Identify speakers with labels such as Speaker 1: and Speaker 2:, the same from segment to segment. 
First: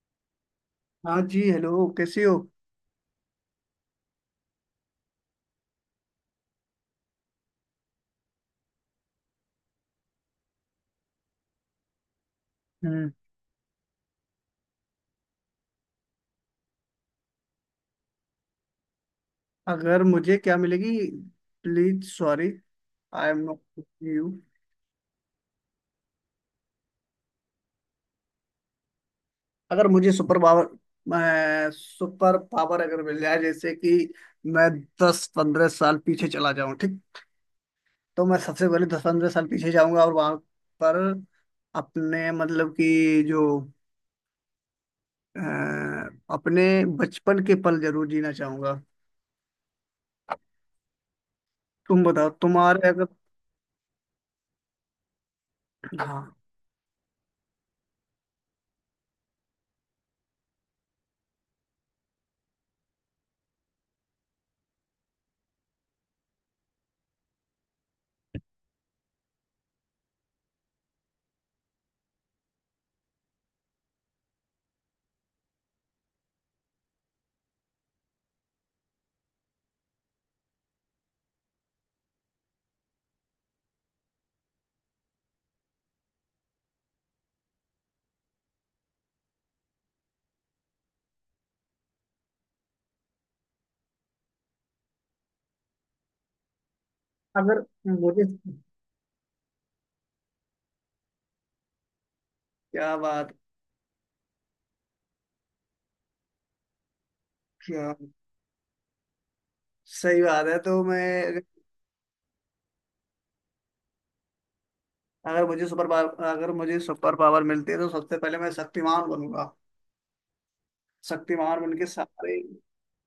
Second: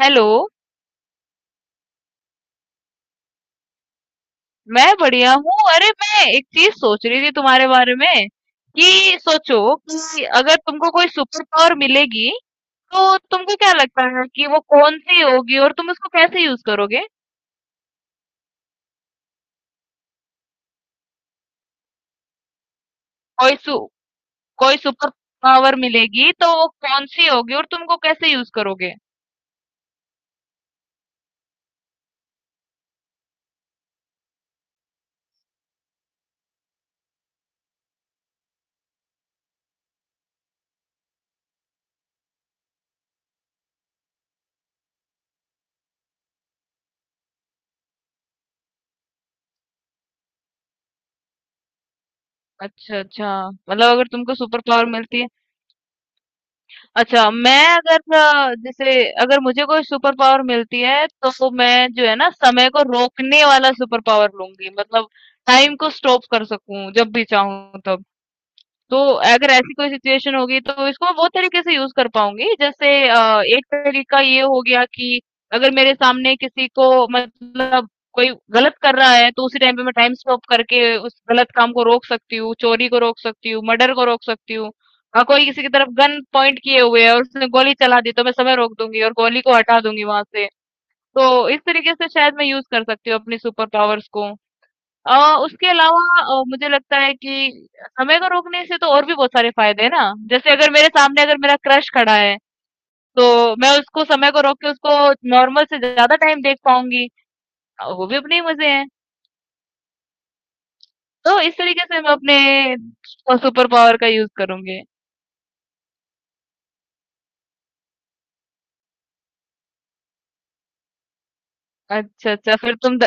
Speaker 1: Hello.
Speaker 2: हाँ जी, hello. कैसी हो?
Speaker 1: मैं बढ़िया हूँ। अरे, मैं एक चीज सोच रही थी तुम्हारे बारे में कि सोचो कि अगर तुमको कोई सुपर पावर मिलेगी
Speaker 2: हम्म।
Speaker 1: तो तुमको क्या लगता है कि वो कौन सी होगी और तुम उसको कैसे यूज करोगे?
Speaker 2: अगर मुझे क्या मिलेगी? Please sorry. आई एम
Speaker 1: कोई सु,
Speaker 2: नॉट। यू।
Speaker 1: कोई सुपर पावर मिलेगी तो वो कौन सी होगी और तुमको कैसे यूज करोगे?
Speaker 2: अगर मुझे सुपर पावर। मैं सुपर पावर अगर मिल जाए, जैसे कि मैं 10-15 साल पीछे चला जाऊं, ठीक। तो मैं सबसे पहले 10-15 साल पीछे जाऊंगा और वहां पर अपने मतलब कि जो अ, अपने बचपन के पल जरूर जीना चाहूंगा। तुम बताओ, तुम्हारे
Speaker 1: अच्छा,
Speaker 2: अगर।
Speaker 1: अच्छा, मतलब अगर तुमको सुपर पावर मिलती है।
Speaker 2: हाँ।
Speaker 1: अच्छा, मैं अगर जैसे अगर मुझे कोई सुपर पावर मिलती है तो मैं जो है ना समय को रोकने वाला सुपर पावर लूंगी, मतलब टाइम को स्टॉप कर सकूं जब भी चाहूं तब। तो अगर ऐसी कोई सिचुएशन होगी तो इसको बहुत तरीके से यूज़ कर पाऊँगी। जैसे एक तरीका ये हो गया कि अगर मेरे सामने किसी को मतलब कोई गलत कर रहा है तो उसी टाइम पे मैं टाइम स्टॉप करके उस गलत काम को रोक सकती हूँ, चोरी को रोक सकती हूँ, मर्डर को रोक सकती हूँ। कोई किसी की तरफ गन पॉइंट किए हुए है और उसने गोली चला दी तो मैं समय रोक दूँगी और गोली को हटा दूँगी वहाँ से। तो इस तरीके से शायद मैं यूज़ कर सकती हूँ अपनी सुपर पावर्स को। अ, उसके अलावा मुझे लगता है कि
Speaker 2: अगर
Speaker 1: समय
Speaker 2: मुझे।
Speaker 1: को रोकने से तो और भी बहुत सारे फायदे हैं ना। जैसे अगर मेरे सामने अगर मेरा क्रश खड़ा है,
Speaker 2: क्या बात।
Speaker 1: तो मैं उसको समय को रोक के उसको नॉर्मल से ज़्यादा टाइम देख पाऊँगी।
Speaker 2: क्या।
Speaker 1: वो भी अपने ही मज़े हैं।
Speaker 2: सही बात है, तो
Speaker 1: तो
Speaker 2: मैं।
Speaker 1: इस तरीके से मैं अपने सुपर पावर का यूज़ करूँगी।
Speaker 2: अगर मुझे सुपर पावर मिलती है तो सबसे पहले मैं शक्तिमान बनूंगा। शक्तिमान बन के
Speaker 1: अच्छा,
Speaker 2: सारे।
Speaker 1: अच्छा, फिर तुम द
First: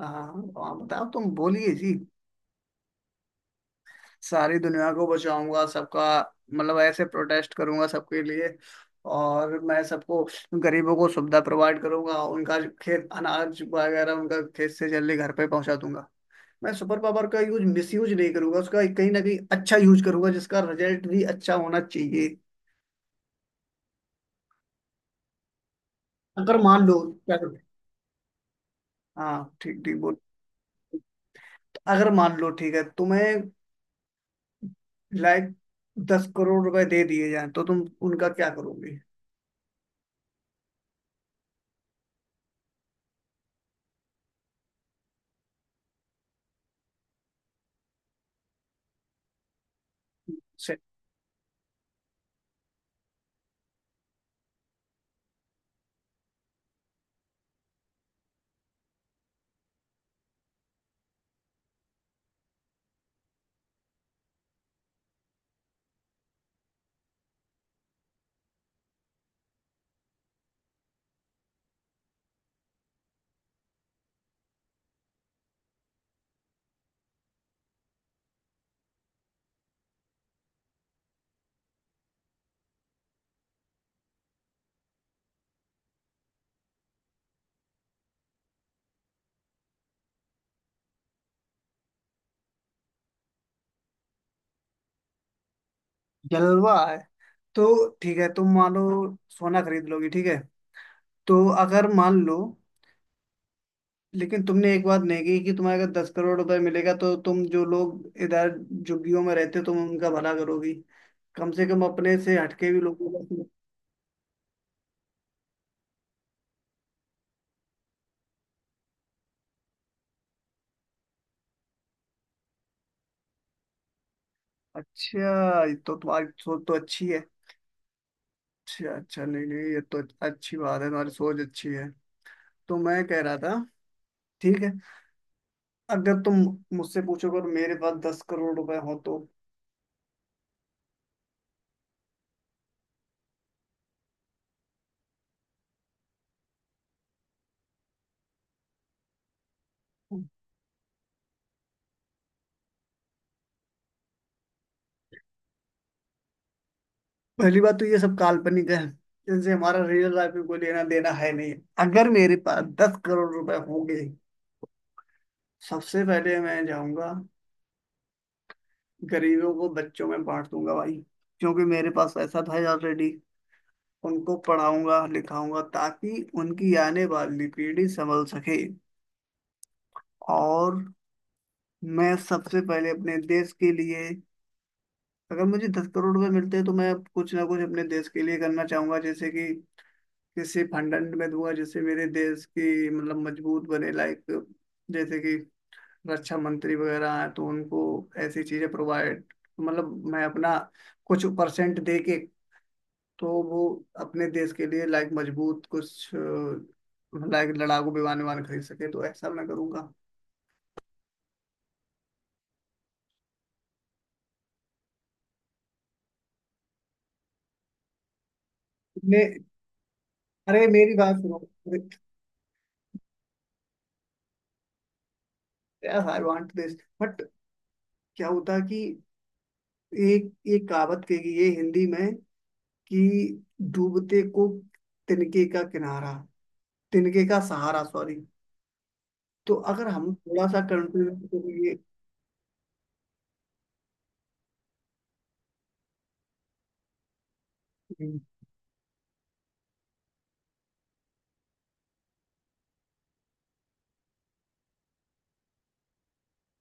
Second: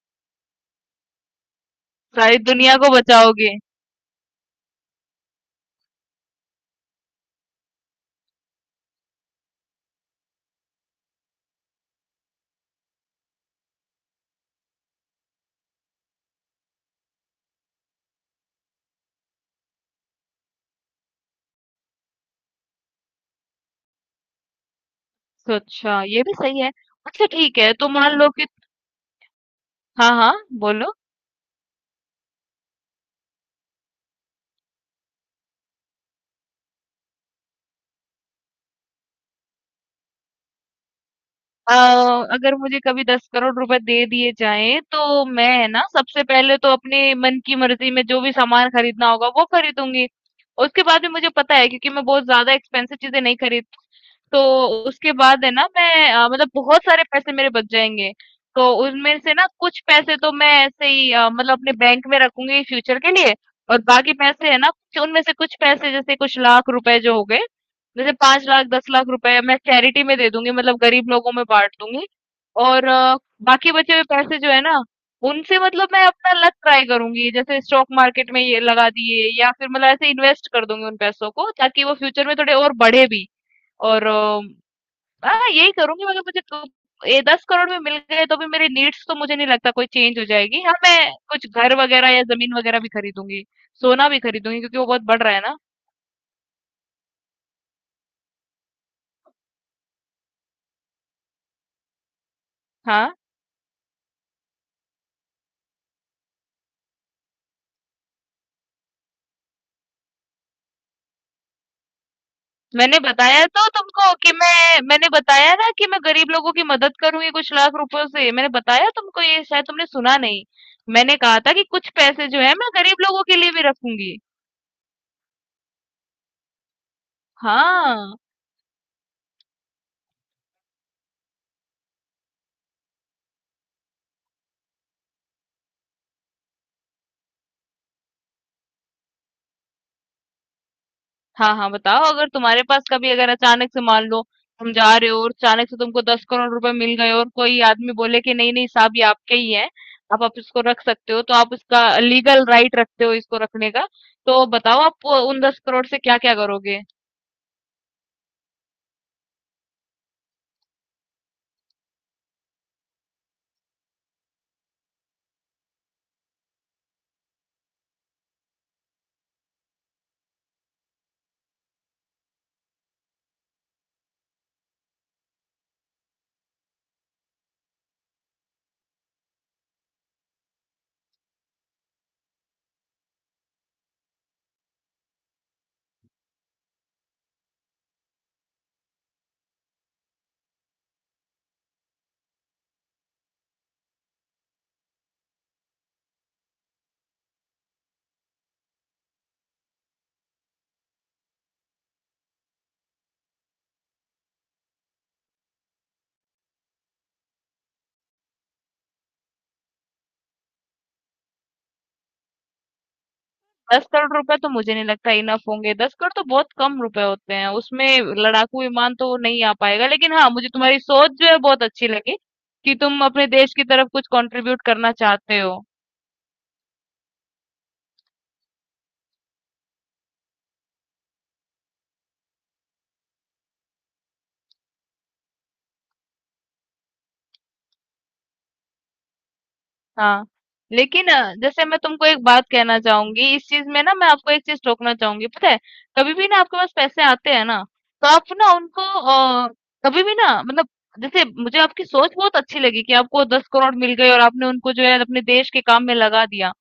Speaker 2: हाँ, हाँ, बताओ। तुम बोलिए जी।
Speaker 1: सारी दुनिया को बचाओगे।
Speaker 2: सारी दुनिया को बचाऊंगा सबका। मतलब ऐसे प्रोटेस्ट करूंगा सबके लिए। और मैं सबको। गरीबों को सुविधा प्रोवाइड करूंगा, उनका खेत अनाज वगैरह उनका खेत से जल्दी घर पे पहुंचा दूंगा। मैं सुपर पावर का यूज मिस यूज नहीं करूंगा, उसका कहीं ना कहीं अच्छा यूज करूंगा जिसका रिजल्ट भी अच्छा होना चाहिए।
Speaker 1: तो अच्छा, ये भी
Speaker 2: अगर
Speaker 1: सही है।
Speaker 2: मान लो।
Speaker 1: अच्छा,
Speaker 2: क्या।
Speaker 1: ठीक है, तो मान लो कि
Speaker 2: हाँ, ठीक ठीक
Speaker 1: हाँ,
Speaker 2: बोल।
Speaker 1: हाँ, बोलो।
Speaker 2: अगर मान लो ठीक है, तुम्हें लाइक 10 करोड़ रुपए दे दिए जाएं तो तुम उनका क्या करोगे?
Speaker 1: अ, अगर मुझे कभी 10 करोड़ रुपए दे दिए जाएँ, तो मैं है ना सबसे पहले तो अपने मन की मर्ज़ी में जो भी सामान खरीदना होगा वो खरीदूँगी।
Speaker 2: से-
Speaker 1: उसके बाद भी मुझे पता है क्योंकि मैं बहुत ज़्यादा एक्सपेंसिव चीज़ें नहीं खरीदती, तो उसके बाद है ना मैं मतलब बहुत सारे पैसे मेरे बच जाएंगे। तो उनमें से ना कुछ पैसे तो मैं ऐसे ही मतलब अपने बैंक में रखूंगी फ्यूचर के लिए, और बाकी पैसे है ना उनमें से कुछ पैसे, जैसे कुछ लाख रुपए जो हो गए, जैसे पांच लाख दस लाख रुपए मैं चैरिटी में दे दूंगी, मतलब गरीब लोगों में बांट दूंगी। और बाकी बचे हुए पैसे जो है ना, उनसे मतलब मैं अपना लक ट्राई करूंगी, जैसे स्टॉक मार्केट में ये लगा दिए, या फिर मतलब ऐसे इन्वेस्ट कर दूंगी उन पैसों को ताकि वो फ्यूचर में थोड़े और बढ़े भी। और हाँ, यही करूंगी। मगर मुझे तो ये दस करोड़ में मिल गए तो भी मेरी नीड्स तो मुझे नहीं लगता कोई चेंज हो जाएगी। हाँ, मैं कुछ घर वगैरह या जमीन वगैरह भी खरीदूंगी, सोना भी खरीदूंगी क्योंकि वो बहुत बढ़ रहा है ना।
Speaker 2: जलवा है। तो ठीक है, तुम मान लो। सोना खरीद लोगी, ठीक है। तो। अगर मान लो।
Speaker 1: हाँ,
Speaker 2: लेकिन तुमने एक बात नहीं की कि तुम्हें अगर 10 करोड़ रुपए मिलेगा तो तुम जो लोग इधर झुग्गियों में रहते हो तुम उनका भला करोगी। कम से कम अपने से हटके भी
Speaker 1: मैंने
Speaker 2: लोगों का।
Speaker 1: बताया तो तुमको कि मैंने बताया ना कि मैं गरीब लोगों की मदद करूंगी कुछ लाख रुपयों से। मैंने बताया तुमको, ये शायद तुमने सुना नहीं। मैंने कहा था कि कुछ पैसे जो है मैं गरीब लोगों के लिए भी रखूंगी।
Speaker 2: अच्छा, ये तो तुम्हारी सोच तो अच्छी है।
Speaker 1: हाँ,
Speaker 2: अच्छा अच्छा, नहीं नहीं, ये तो। अच्छी बात है, तुम्हारी सोच अच्छी है। तो मैं कह रहा था। ठीक है। अगर तुम मुझसे पूछोगे और मेरे पास 10 करोड़ रुपए हो तो।
Speaker 1: हाँ, हाँ, बताओ। अगर तुम्हारे पास कभी अगर अचानक से मान लो तुम जा रहे हो और अचानक से तुमको दस करोड़ रुपए मिल गए और कोई आदमी बोले कि नहीं नहीं साहब ये आपके ही है, आप इसको रख सकते हो, तो आप इसका लीगल राइट रखते हो इसको रखने का। तो बताओ, आप उन दस करोड़ से क्या क्या करोगे?
Speaker 2: पहली बात तो ये सब काल्पनिक है। इनसे हमारा रियल लाइफ में कोई लेना देना है नहीं। अगर मेरे पास 10 करोड़ रुपए होंगे। सबसे पहले मैं जाऊंगा। गरीबों को बच्चों में बांट दूंगा भाई। क्योंकि मेरे पास पैसा था ऑलरेडी। उनको पढ़ाऊंगा लिखाऊंगा ताकि उनकी आने वाली पीढ़ी संभल सके। और मैं सबसे पहले अपने देश के लिए। अगर मुझे 10 करोड़ रुपए मिलते हैं तो मैं कुछ ना कुछ अपने देश के लिए करना चाहूंगा, जैसे कि। किसी फंड अंड में दूंगा जिससे मेरे देश की मतलब मजबूत बने, लाइक। जैसे कि। रक्षा मंत्री वगैरह हैं तो उनको। ऐसी चीजें प्रोवाइड। मतलब मैं अपना। कुछ परसेंट दे के। तो वो। अपने देश के लिए लाइक मजबूत, कुछ लाइक लड़ाकू विमान विमान खरीद सके, तो ऐसा मैं करूंगा।
Speaker 1: दस करोड़ रुपए तो मुझे नहीं लगता इनफ होंगे। दस करोड़ तो बहुत कम रुपए होते हैं। उसमें लड़ाकू विमान तो
Speaker 2: ने।
Speaker 1: नहीं आ पाएगा, लेकिन हाँ, मुझे
Speaker 2: अरे
Speaker 1: तुम्हारी
Speaker 2: मेरी
Speaker 1: सोच
Speaker 2: बात
Speaker 1: जो है
Speaker 2: सुनो।
Speaker 1: बहुत अच्छी लगी कि तुम अपने देश की तरफ कुछ कंट्रीब्यूट करना चाहते हो।
Speaker 2: Yes I want this. But. क्या होता है कि। एक एक कहावत कही है हिंदी में कि। डूबते को। तिनके का किनारा। तिनके का सहारा, सॉरी। तो अगर हम
Speaker 1: हाँ,
Speaker 2: थोड़ा सा
Speaker 1: लेकिन
Speaker 2: कंट्रीब्यूट
Speaker 1: जैसे
Speaker 2: करेंगे।
Speaker 1: मैं तुमको एक बात कहना चाहूंगी। इस चीज में ना मैं आपको एक चीज टोकना चाहूंगी। पता है, कभी भी ना आपके पास पैसे आते हैं ना, तो आप ना उनको कभी भी ना, मतलब जैसे मुझे आपकी सोच बहुत अच्छी लगी कि आपको दस करोड़ मिल गए और आपने उनको जो है अपने देश के काम में लगा दिया।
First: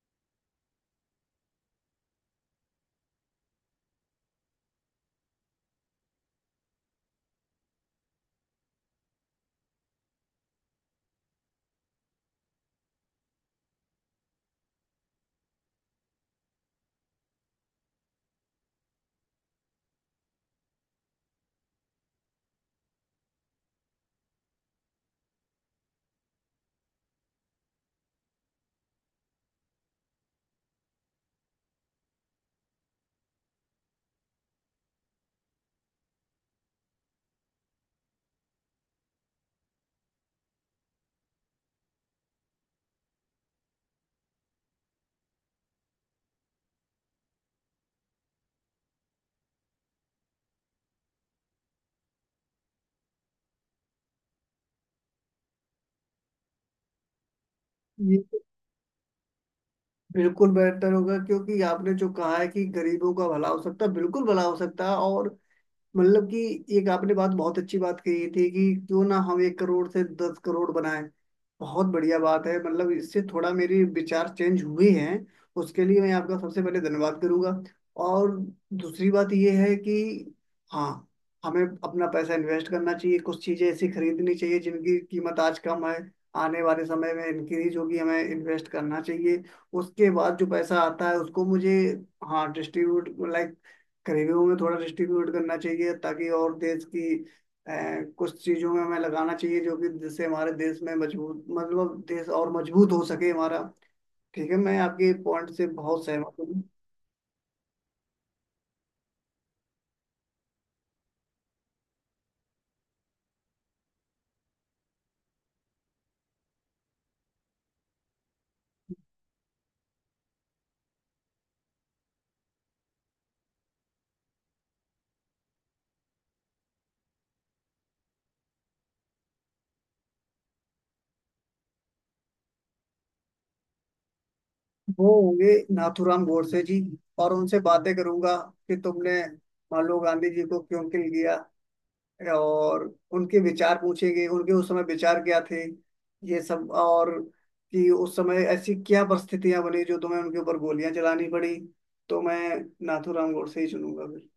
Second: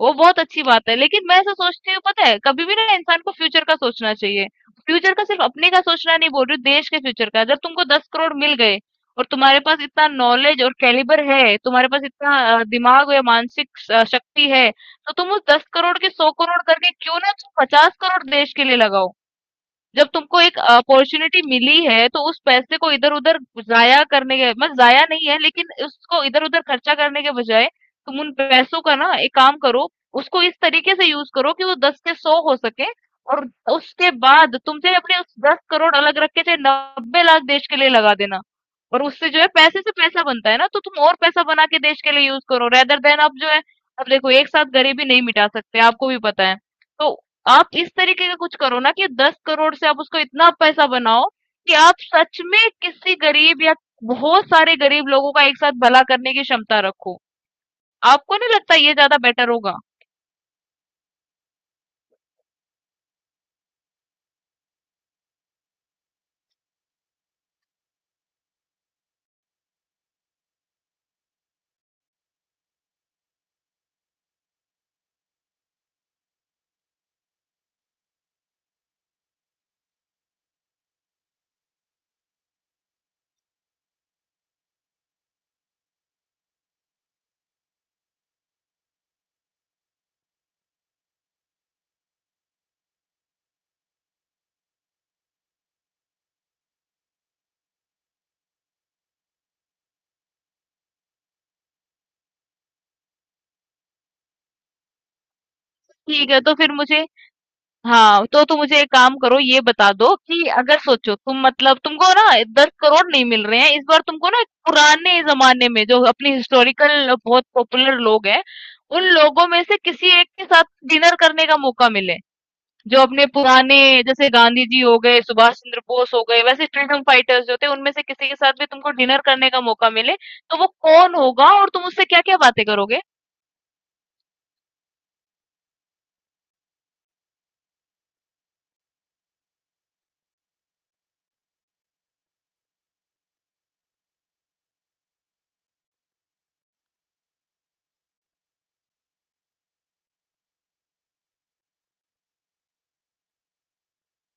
Speaker 1: वो बहुत अच्छी बात है, लेकिन मैं ऐसा सोचती हूँ, पता है, कभी भी ना इंसान को फ्यूचर का सोचना चाहिए। फ्यूचर का सिर्फ अपने का सोचना नहीं बोल रही हूँ, देश के फ्यूचर का। जब तुमको 10 करोड़ मिल गए और तुम्हारे पास इतना नॉलेज और कैलिबर है, तुम्हारे पास इतना दिमाग या मानसिक शक्ति है, तो तुम उस 10 करोड़ के 100 करोड़ करके क्यों ना तुम 50 करोड़ देश के लिए लगाओ। जब तुमको एक अपॉर्चुनिटी मिली है तो उस पैसे को इधर-उधर जाया करने के, मतलब जाया नहीं है, लेकिन उसको इधर-उधर खर्चा करने के बजाय तुम उन पैसों का ना एक काम करो, उसको इस तरीके से यूज़ करो कि वो 10 से 100 हो सके, और उसके बाद तुम चाहे अपने उस 10 करोड़ अलग रख के चाहे 90 लाख देश के लिए लगा देना। और उससे जो है पैसे से पैसा बनता है ना, तो तुम और पैसा बना के देश के लिए यूज़ करो, रेदर देन आप जो है, अब देखो एक साथ गरीबी नहीं मिटा सकते, आपको भी पता है। तो आप इस तरीके का कुछ करो ना कि 10 करोड़ से आप उसको इतना पैसा बनाओ कि आप सच में किसी गरीब या बहुत सारे गरीब लोगों का एक साथ भला करने की क्षमता रखो।
Speaker 2: ये
Speaker 1: आपको
Speaker 2: तो
Speaker 1: नहीं लगता ये ज्यादा बेटर होगा?
Speaker 2: बिल्कुल बेहतर होगा क्योंकि आपने जो कहा है कि गरीबों का भला हो सकता है, बिल्कुल भला हो सकता है, और। मतलब कि। एक आपने बात, बहुत अच्छी बात कही थी कि क्यों ना हम 1 करोड़ से 10 करोड़ बनाएं। बहुत बढ़िया बात है, मतलब इससे थोड़ा मेरे विचार चेंज हुए हैं। उसके लिए मैं आपका सबसे पहले धन्यवाद करूंगा। और। दूसरी बात यह है कि। हाँ। हमें अपना पैसा इन्वेस्ट करना चाहिए, कुछ चीज़ें ऐसी खरीदनी चाहिए जिनकी कीमत आज कम है। आने वाले समय में इंक्रीज होगी, हमें इन्वेस्ट करना चाहिए। उसके बाद जो पैसा आता है उसको मुझे। हाँ डिस्ट्रीब्यूट, लाइक। गरीबों में थोड़ा डिस्ट्रीब्यूट करना चाहिए ताकि और देश की। अ, कुछ चीजों में हमें लगाना चाहिए जो कि जिससे हमारे देश में मजबूत, मतलब देश और मजबूत हो सके हमारा। ठीक है, मैं आपके पॉइंट से बहुत
Speaker 1: ठीक
Speaker 2: सहमत
Speaker 1: है, तो
Speaker 2: हूँ।
Speaker 1: फिर मुझे, हाँ, तो तुम मुझे एक काम करो, ये बता दो कि अगर सोचो तुम, मतलब तुमको ना दस करोड़ नहीं मिल रहे हैं इस बार, तुमको ना पुराने जमाने में जो अपनी हिस्टोरिकल बहुत पॉपुलर लोग हैं, उन लोगों में से किसी एक के साथ डिनर करने का मौका मिले, जो अपने पुराने, जैसे गांधी जी हो गए, सुभाष चंद्र बोस हो गए, वैसे फ्रीडम फाइटर्स जो थे, उनमें से किसी के साथ भी तुमको डिनर करने का मौका मिले, तो वो कौन होगा और तुम उससे क्या-क्या बातें करोगे?
Speaker 2: वो होंगे नाथूराम गोडसे जी। और उनसे बातें करूंगा। कि तुमने। मान लो गांधी जी को क्यों किल किया। और उनके विचार पूछेंगे, उनके उस समय विचार क्या थे। ये सब और। कि उस समय ऐसी क्या परिस्थितियां बनी जो तुम्हें उनके ऊपर गोलियां चलानी पड़ी। तो मैं। नाथूराम गोडसे ही चुनूंगा फिर।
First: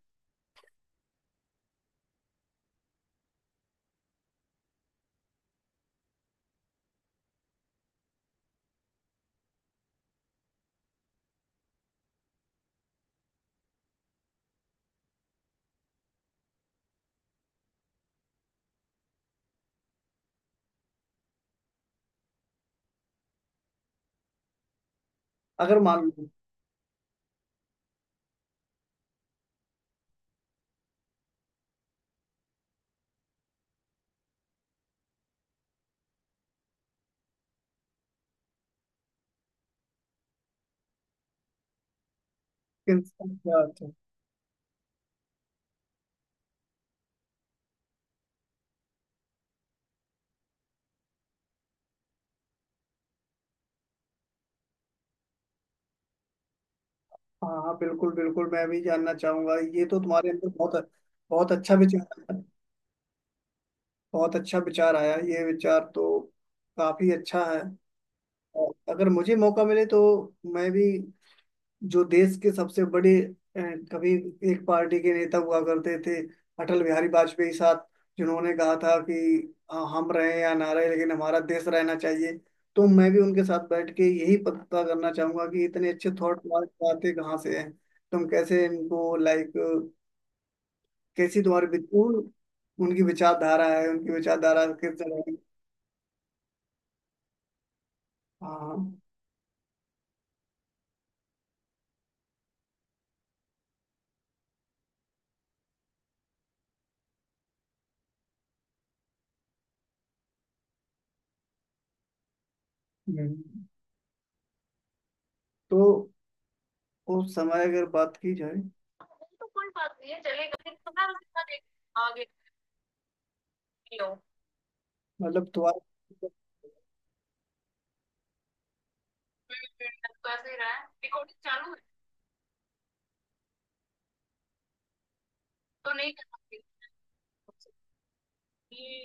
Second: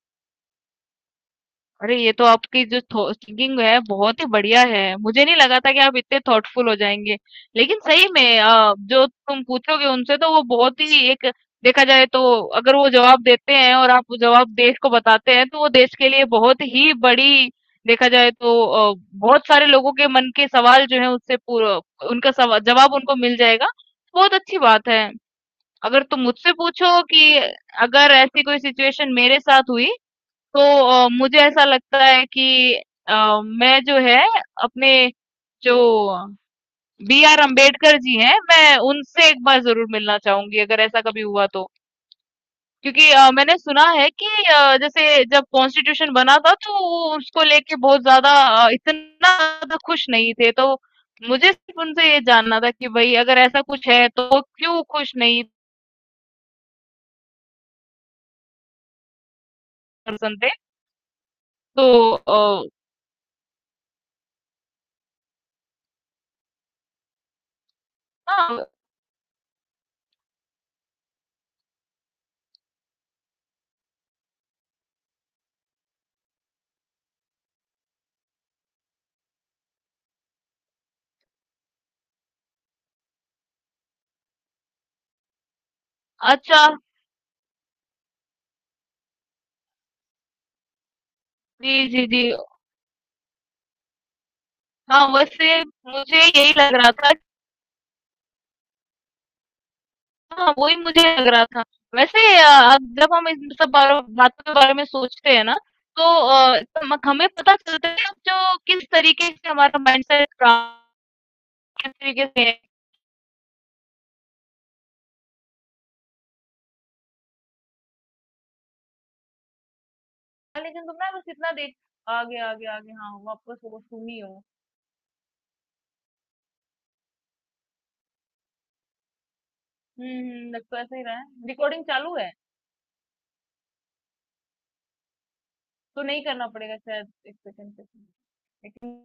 Speaker 1: अरे, ये तो आपकी जो थिंकिंग है बहुत ही बढ़िया है, मुझे नहीं लगा था कि आप इतने थॉटफुल हो जाएंगे। लेकिन सही में जो तुम पूछोगे उनसे, तो वो बहुत ही एक, देखा जाए तो अगर वो जवाब देते हैं और आप वो जवाब देश को बताते हैं, तो वो देश के लिए बहुत ही बड़ी, देखा जाए तो बहुत सारे लोगों के मन के सवाल जो है उससे पूरा, उनका जवाब उनको मिल जाएगा। बहुत अच्छी बात है।
Speaker 2: अगर
Speaker 1: अगर
Speaker 2: मान
Speaker 1: तुम
Speaker 2: लो।
Speaker 1: मुझसे पूछो कि अगर ऐसी कोई सिचुएशन मेरे साथ हुई, तो मुझे ऐसा लगता है कि अ, मैं जो है अपने जो बी आर अम्बेडकर जी हैं, मैं उनसे एक बार जरूर मिलना चाहूंगी अगर ऐसा कभी हुआ तो,
Speaker 2: कि
Speaker 1: क्योंकि
Speaker 2: इंसान
Speaker 1: मैंने
Speaker 2: क्या
Speaker 1: सुना
Speaker 2: था।
Speaker 1: है कि जैसे जब कॉन्स्टिट्यूशन बना था, तो वो उसको लेके बहुत ज्यादा, इतना ज्यादा खुश नहीं थे। तो मुझे सिर्फ उनसे ये जानना था कि भाई, अगर ऐसा कुछ है तो वो क्यों खुश नहीं
Speaker 2: हाँ हाँ, बिल्कुल बिल्कुल, मैं भी जानना चाहूंगा, ये तो तुम्हारे
Speaker 1: पर्सन थे।
Speaker 2: अंदर बहुत। बहुत अच्छा
Speaker 1: तो
Speaker 2: विचार
Speaker 1: अ,
Speaker 2: आया। बहुत अच्छा विचार आया, ये विचार तो काफी अच्छा है।
Speaker 1: हाँ,
Speaker 2: और अगर मुझे मौका मिले तो। मैं भी। जो देश के सबसे बड़े। अ, कभी। एक पार्टी के नेता हुआ करते थे। अटल बिहारी वाजपेयी साहब। जिन्होंने कहा था कि। हम रहे या ना रहे लेकिन हमारा देश रहना चाहिए। तो मैं भी उनके साथ बैठ के यही पता करना चाहूंगा कि इतने अच्छे थॉट
Speaker 1: अच्छा,
Speaker 2: आते कहाँ से हैं। तुम कैसे इनको, लाइक। कैसी तुम्हारी
Speaker 1: जी जी जी।
Speaker 2: उनकी विचारधारा है, उनकी विचारधारा किस
Speaker 1: हाँ,
Speaker 2: तरह की।
Speaker 1: वैसे मुझे यही लग रहा था।
Speaker 2: हाँ।
Speaker 1: हाँ, वही मुझे लग रहा था। वैसे जब हम इन सब बारो बातों के बारे में सोचते हैं ना, तो म हमें पता चलता है जो किस तरीके से हमारा माइंडसेट किस तरीके से है।
Speaker 2: हम्म। तो। उस समय अगर बात की जाए।
Speaker 1: लेकिन तुम ना बस इतना देख आगे, आगे, आगे, हाँ, वापस वो तुम ही हो।
Speaker 2: मतलब तुम्हारा
Speaker 1: हुँ, हुँ, लग तो ऐसा ही रहा है। रिकॉर्डिंग चालू है, तो नहीं करना पड़ेगा शायद 1 सेकंड पे। लेकिन